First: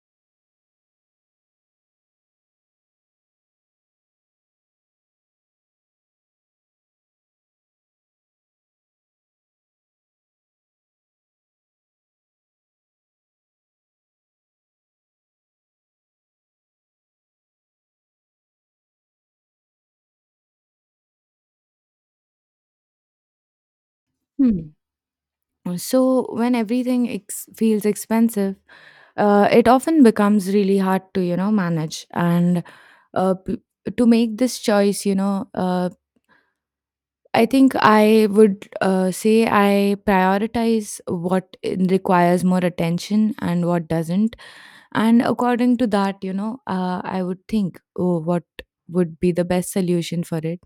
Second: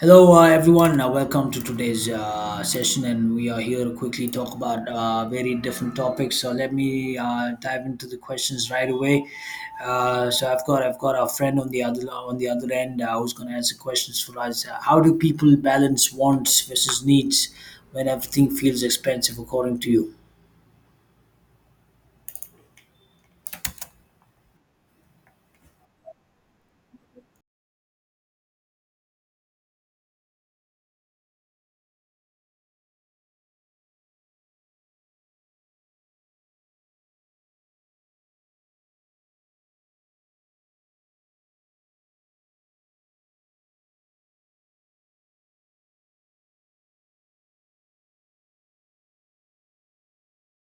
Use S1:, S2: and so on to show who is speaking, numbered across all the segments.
S1: Hello, everyone. Welcome to today's session, and we are here to quickly talk about very different topics. So let me dive into the questions right away. So I've got our friend on the other end who's going to answer questions for us. How do people balance wants versus needs when everything feels expensive, according to you?
S2: Hmm. So, when feels expensive, it often becomes really hard to, you know, manage. Uh, p- to make this choice, you know, I think I would say I prioritize requires more attention and what doesn't. And according to that, you know, I would think, oh, what would be the best solution for it?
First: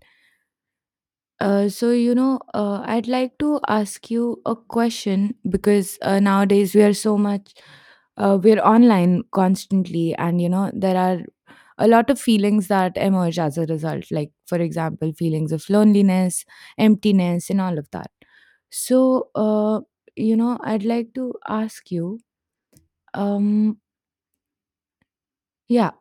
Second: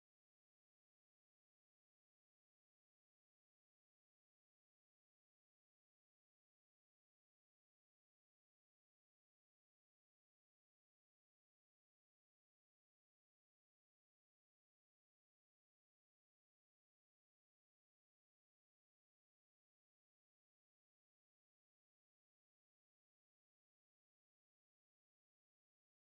S2: So you know, I'd like to ask you a question because nowadays we are so much, we're online constantly, and you know there are a lot of feelings that emerge as a result. Like for example, feelings of loneliness, emptiness, and all of that. So uh, you know, I'd like to ask you, um, yeah.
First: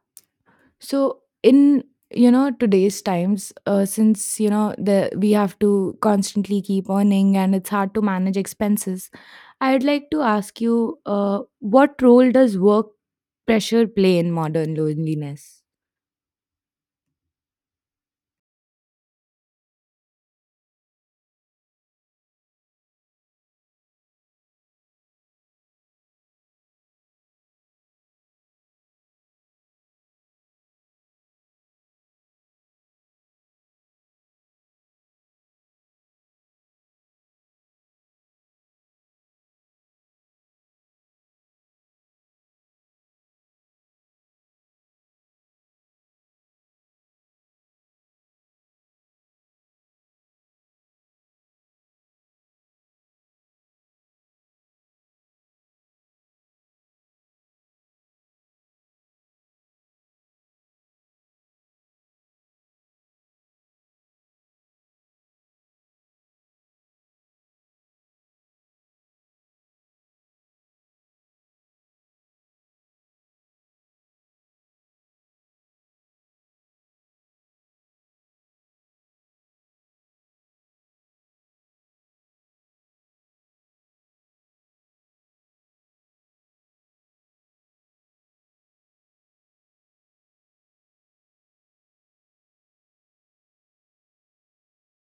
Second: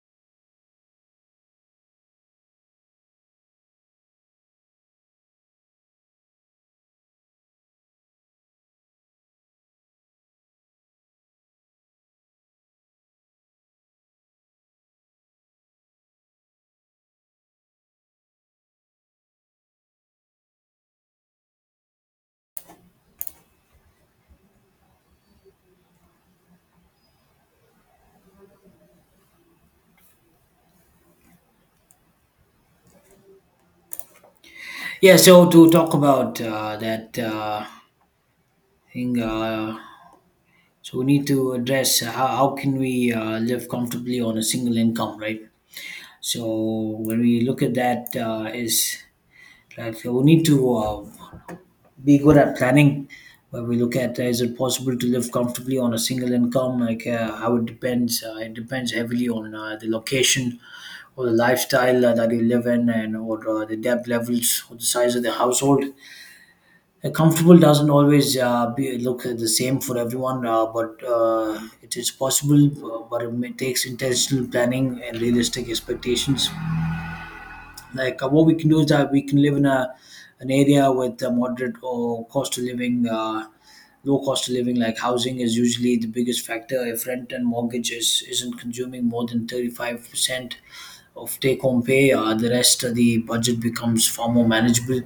S2: So in, you know, today's times, since, you know, the we have to constantly keep earning and it's hard to manage expenses, I'd like to ask you, what role does work pressure play in modern loneliness?
S1: Yeah. So to talk about that thing. So we need to address how can we live comfortably on a single income, right? So when we look at that, is like we need to be good at planning. Where we look at is it possible to live comfortably on a single income? Like how it depends. It depends heavily on the location or the lifestyle that you live in, and or the debt levels or the size of the household. Comfortable doesn't always be look the same for everyone, but it is possible. But it takes intentional planning and realistic expectations, like what we can do is that we can live in a an area with a moderate or cost of living, low cost of living. Like housing is usually the biggest factor. If rent and mortgage isn't consuming more than 35% of take home pay, the rest of the budget becomes far more manageable.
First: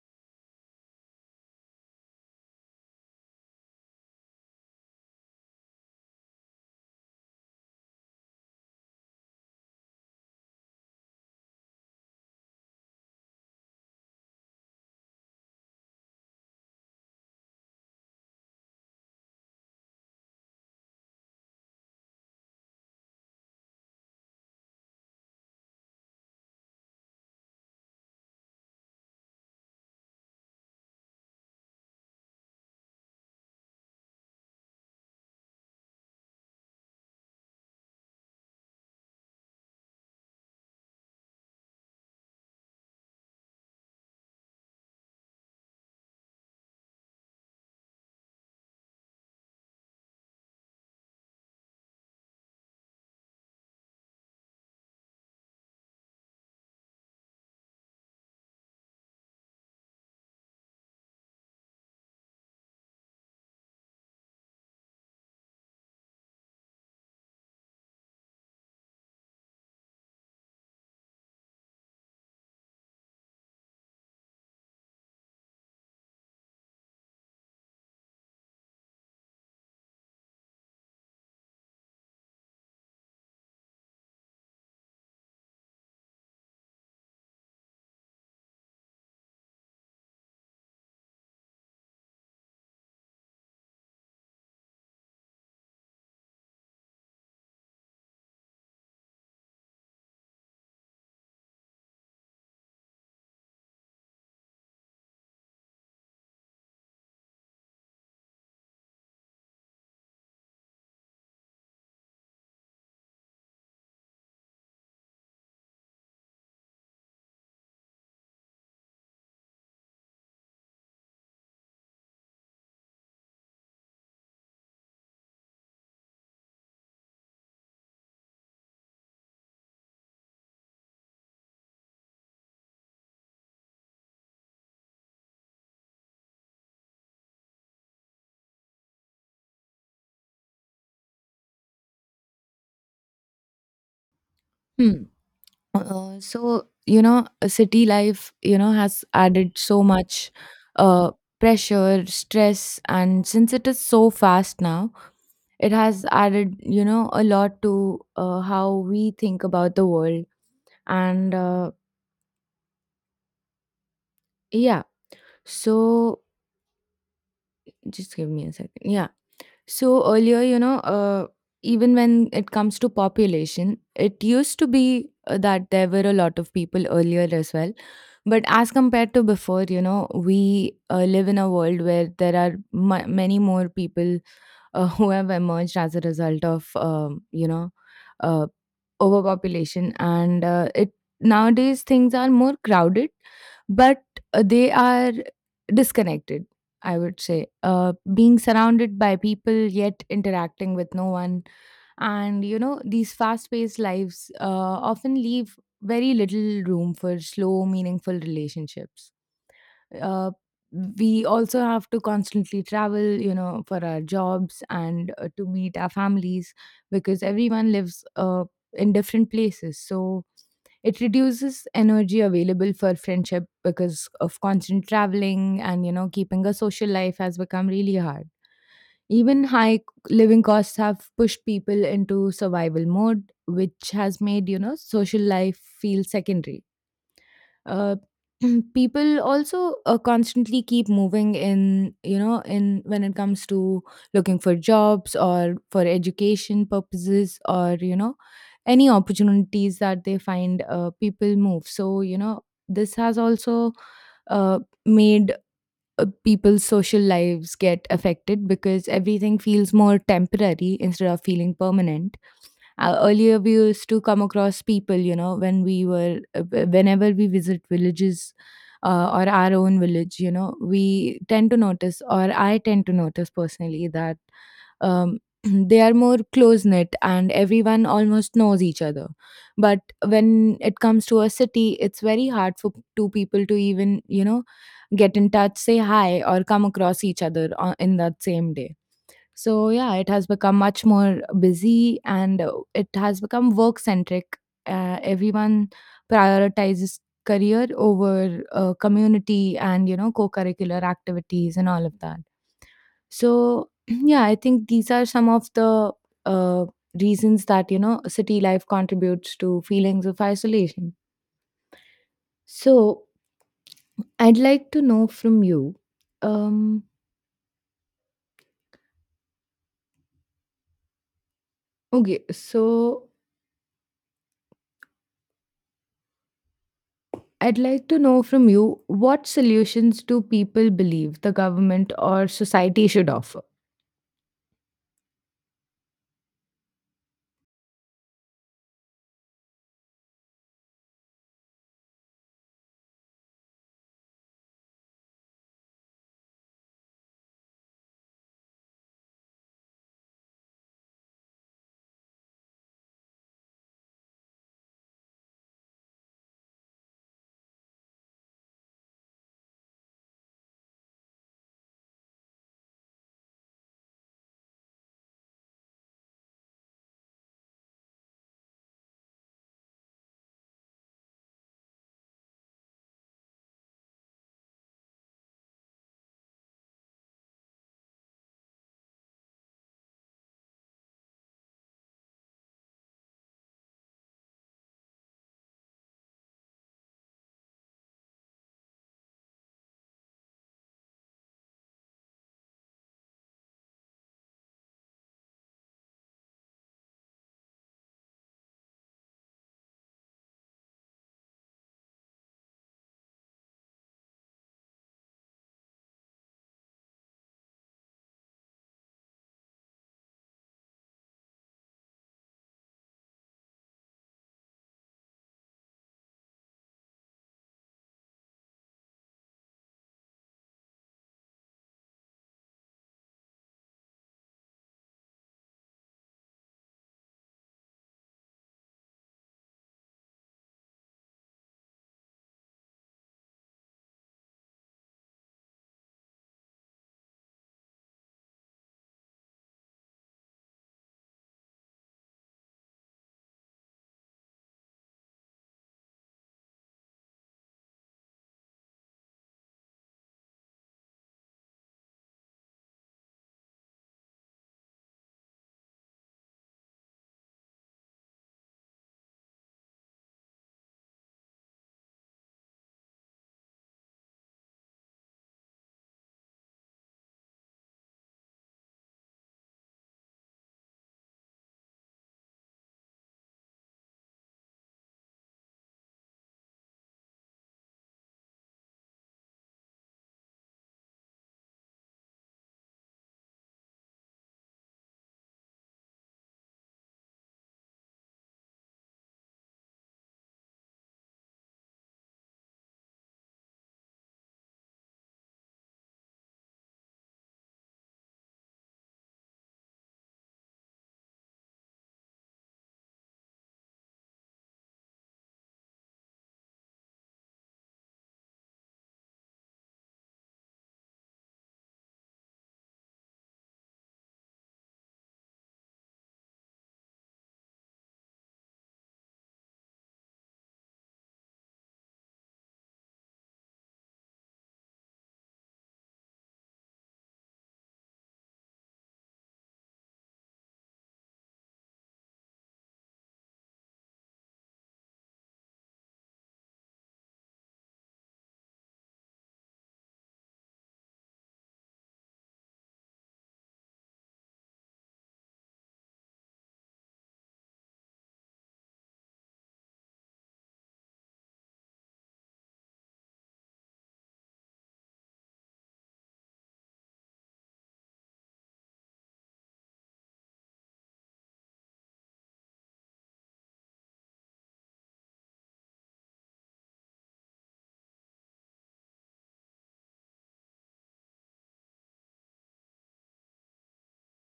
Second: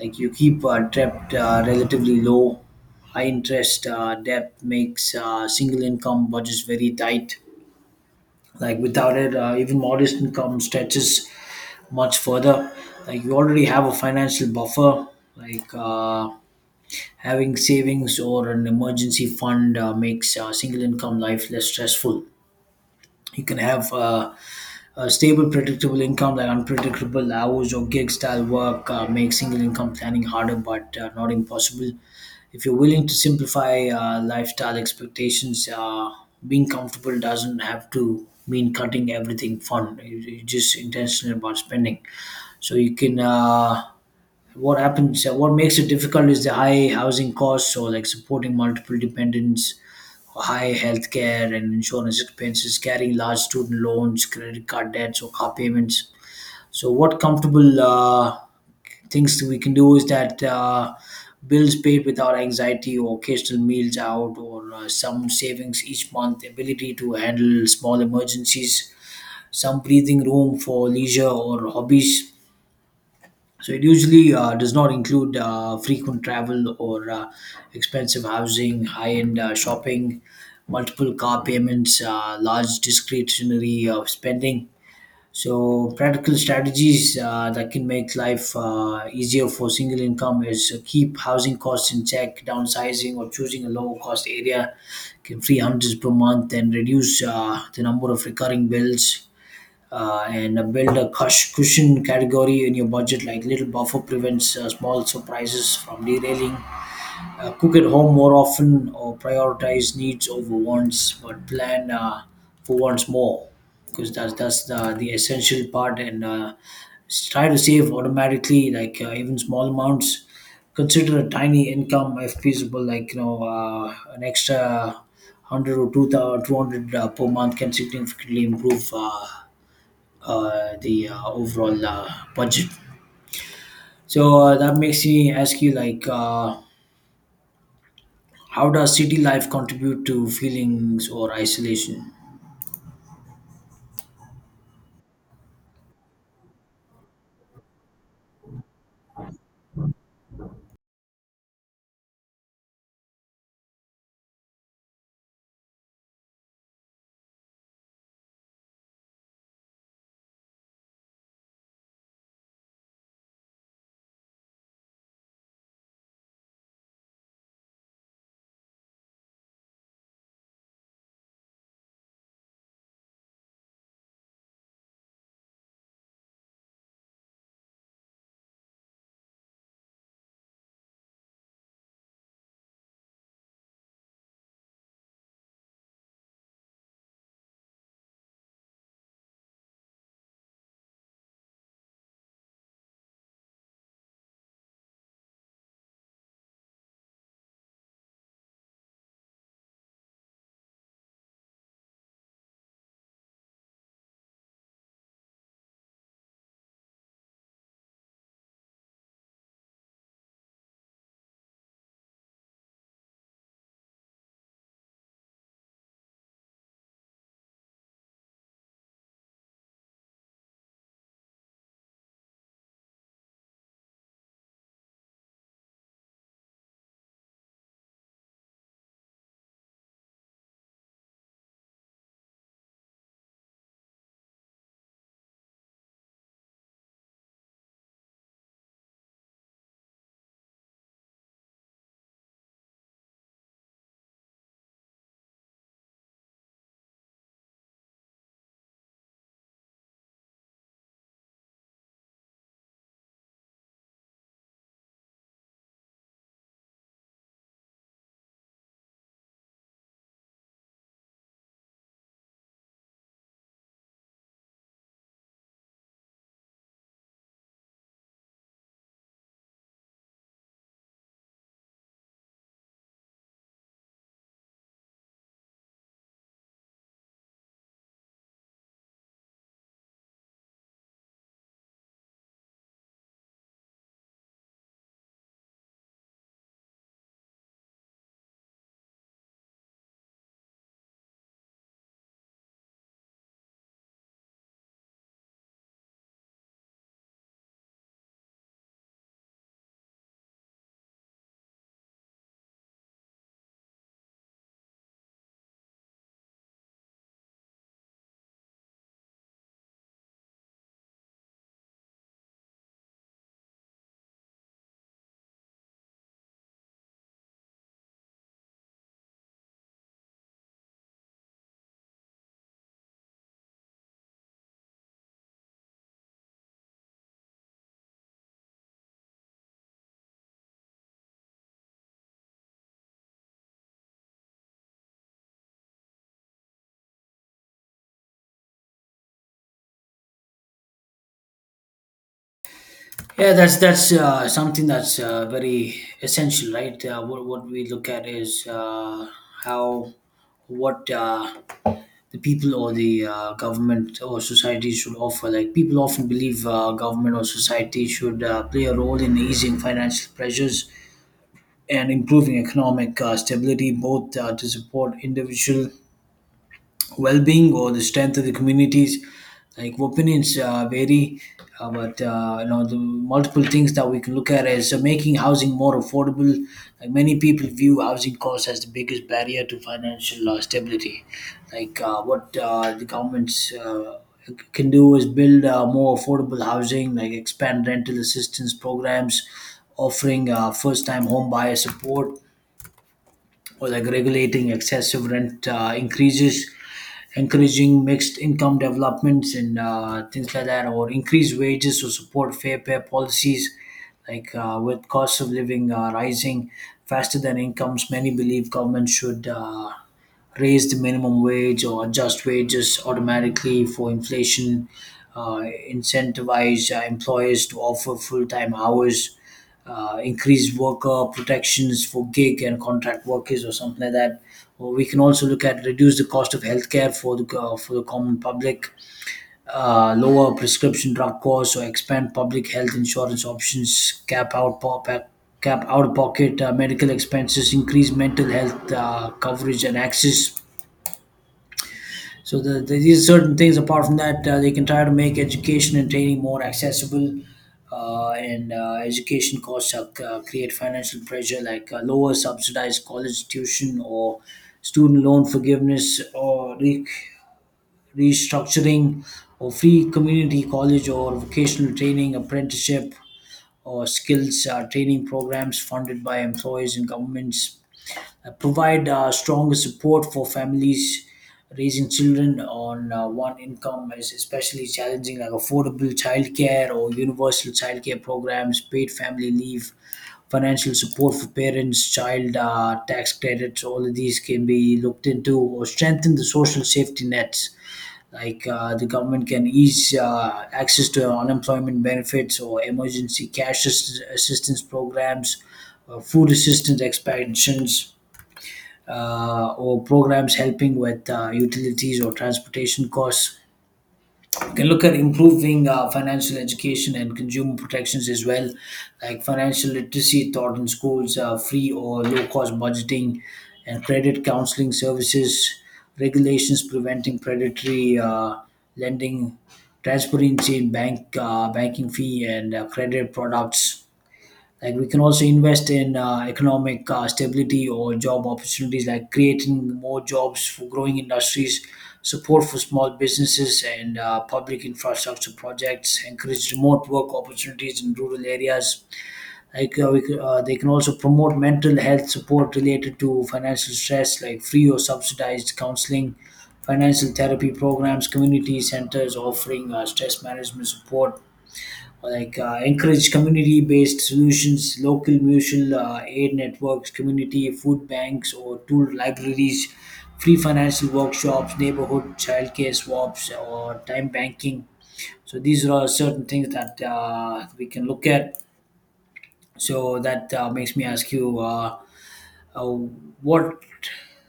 S1: Like you keep debt relatively low. High interest debt makes single income budgets very tight. Like without it, even modest income stretches much further. Like you already have a financial buffer. Like having savings or an emergency fund makes single income life less stressful. You can have stable, predictable income. Like unpredictable hours or gig style work makes single income planning harder, but not impossible. If you're willing to simplify lifestyle expectations, being comfortable doesn't have to mean cutting everything fun. You're just intentional about spending. So you can. What makes it difficult is the high housing costs, so like supporting multiple dependents, high healthcare and insurance expenses, carrying large student loans, credit card debts or car payments. So what comfortable, things that we can do, is that bills paid without anxiety, or occasional meals out, or some savings each month, ability to handle small emergencies, some breathing room for leisure or hobbies. So it usually does not include frequent travel or expensive housing, high-end shopping, multiple car payments, large discretionary spending. So practical strategies that can make life easier for single income is, keep housing costs in check. Downsizing or choosing a low cost area can free hundreds per month and reduce the number of recurring bills, and build a cushion category in your budget. Like little buffer prevents small surprises from derailing. Cook at home more often, or prioritize needs over wants, but plan for wants more, because that's the essential part. And try to save automatically, like even small amounts. Consider a tiny income if feasible, like you know an extra. 100 or 2000 200 per month can significantly improve the overall budget. So that makes me ask you, like, how does city life contribute to feelings or isolation?
S2: Hmm. So you know, a city life, you know, has added so much uh, pressure, stress, and since it is so fast now, it has added, you know, a lot to how we think about the world. And yeah, so just give me a second. Yeah. So earlier, you know, even when it comes to population, it used to be that there were a lot of people earlier as well. But as compared to before, you know, we live in a world where there are ma many more people who have emerged as a result of, you know, uh, overpopulation. And it nowadays things are more crowded, but they are disconnected, I would say. Being surrounded by people yet interacting with no one. And, you know, these fast paced lives often leave very little room for slow, meaningful relationships. uh, we also have to constantly travel, you know, for our jobs and to meet our families, because everyone lives in different places, so it reduces energy available for friendship because of constant traveling, and you know, keeping a social life has become really hard. Even high living costs have pushed people into survival mode, which has made, you know, social life feel secondary. uh, People also constantly keep moving in you know in when it comes to looking for jobs or for education purposes, or you know, any opportunities that they find, people move, so you know, this has also uh, made people's social lives get affected because everything feels more temporary instead of feeling permanent. Earlier we used to come across people, you know, when we were whenever we visit villages, or our own village, you know, we tend to notice, or I tend to notice personally, that they are more close knit and everyone almost knows each other. But when it comes to a city, it's very hard for two people to even, you know, get in touch, say hi, or come across each other in that same day. So yeah, it has become much more busy, and it has become work centric. Everyone prioritizes career over community and, you know, co-curricular activities and all of that. So yeah, I think these are some of the uh, reasons that, you know, city life contributes to feelings of isolation. So I'd like to know from you. Um, okay, so I'd like to know from you, what solutions do people believe the government or society should offer?
S1: Yeah, that's something that's very essential, right? What we look at is, how what the people or the government or society should offer. Like people often believe government or society should play a role in easing financial pressures and improving economic stability, both to support individual well being or the strength of the communities. Like opinions vary, but you know, the multiple things that we can look at is making housing more affordable. Like many people view housing costs as the biggest barrier to financial stability. Like what the government's can do is build more affordable housing, like expand rental assistance programs, offering first-time home buyer support, or like regulating excessive rent increases, encouraging mixed income developments and things like that, or increase wages to support fair pay policies. Like with cost of living rising faster than incomes, many believe government should raise the minimum wage or adjust wages automatically for inflation, uh, incentivize employers to offer full time hours, increased worker protections for gig and contract workers or something like that. Or we can also look at reduce the cost of healthcare for the common public, lower prescription drug costs, or expand public health insurance options, cap out of pocket medical expenses, increase mental health coverage and access. So these are certain things. Apart from that, they can try to make education and training more accessible, and education costs are, create financial pressure, like lower subsidized college tuition, or student loan forgiveness or restructuring, or free community college or vocational training, apprenticeship or skills training programs funded by employers and governments, provide stronger support for families. Raising children on one income is especially challenging. Like affordable childcare or universal childcare programs, paid family leave, financial support for parents, child tax credits, all of these can be looked into. Or strengthen the social safety nets, like the government can ease access to unemployment benefits or emergency cash assistance programs, food assistance expansions, or programs helping with utilities or transportation costs. You can look at improving financial education and consumer protections as well, like financial literacy taught in schools, free or low cost budgeting, and credit counseling services, regulations preventing predatory lending, transparency in banking fee and credit products. Like we can also invest in economic stability or job opportunities, like creating more jobs for growing industries, support for small businesses and public infrastructure projects, encourage remote work opportunities in rural areas. Like they can also promote mental health support related to financial stress, like free or subsidized counseling, financial therapy programs, community centers offering stress management support. Like encourage community-based solutions, local mutual aid networks, community food banks or tool libraries, free financial workshops, neighborhood childcare swaps, or time banking. So these are all certain things that we can look at. So that makes me ask you, uh, what,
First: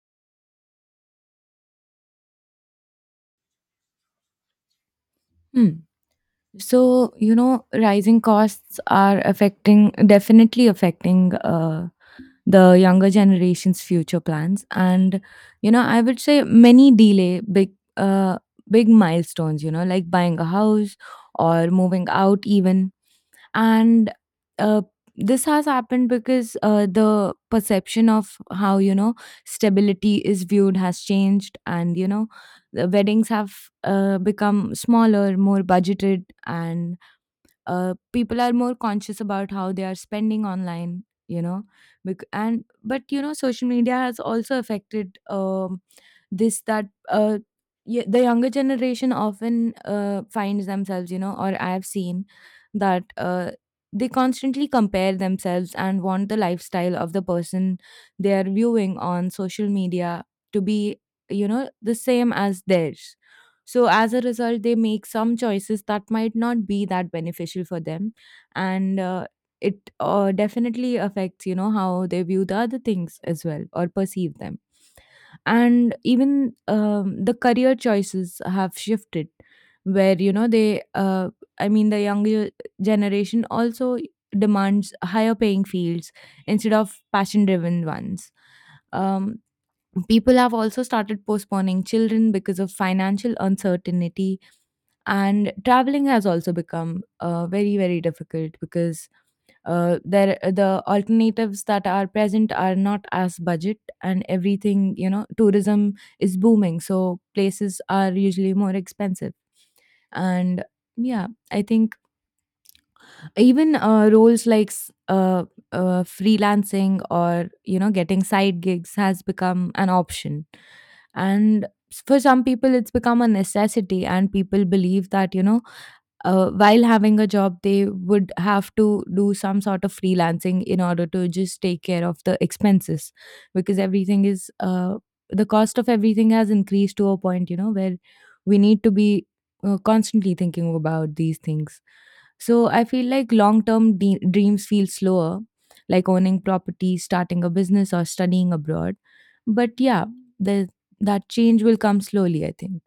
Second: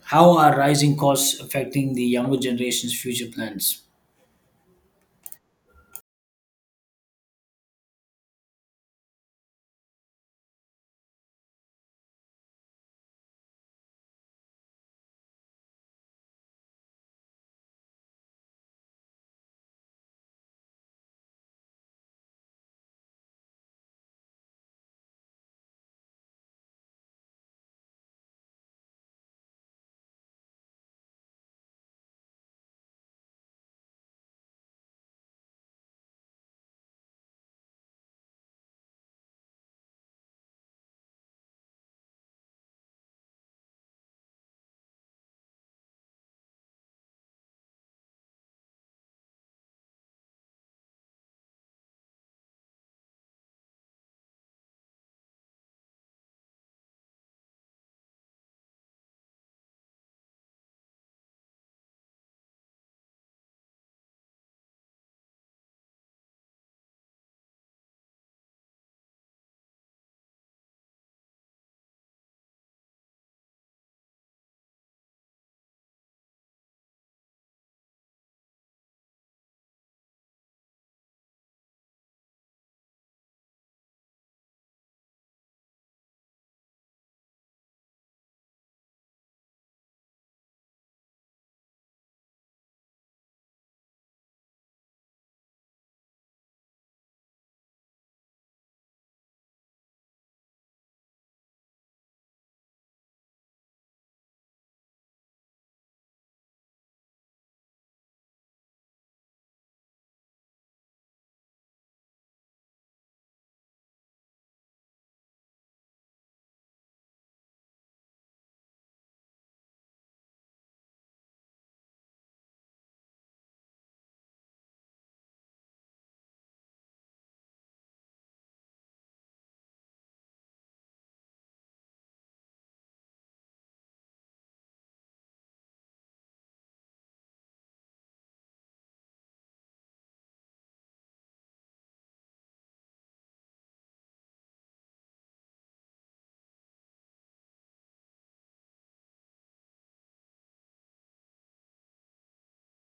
S1: how are rising costs affecting the younger generation's future plans?
S2: Hmm. So, you know, rising costs are affecting, definitely affecting the younger generation's future plans, and you know, I would say many delay uh, big milestones, you know, like buying a house or moving out even. And uh, this has happened because the perception of how, you know, stability is viewed has changed, and you know, the weddings have become smaller, more budgeted, and people are more conscious about how they are spending online, you know. Bec- and But you know, social media has also affected, this, that the younger generation often finds themselves, you know, or I have seen that they constantly compare themselves and want the lifestyle of the person they are viewing on social media to be, you know, the same as theirs. So, as a result, they make some choices that might not be that beneficial for them. And it definitely affects, you know, how they view the other things as well, or perceive them. And even the career choices have shifted, where, you know, I mean, the younger generation also demands higher paying fields instead of passion driven ones. Um, People have also started postponing children because of financial uncertainty, and traveling has also become very, very difficult, because the alternatives that are present are not as budget, and everything, you know, tourism is booming, so places are usually more expensive. And yeah, I think even roles like freelancing, or you know, getting side gigs has become an option, and for some people it's become a necessity, and people believe that, you know, while having a job, they would have to do some sort of freelancing in order to just take care of the expenses, because everything is, the cost of everything has increased to a point, you know, where we need to be constantly thinking about these things. So I feel like long term dreams feel slower, like owning property, starting a business, or studying abroad. But yeah, the, that change will come slowly, I think.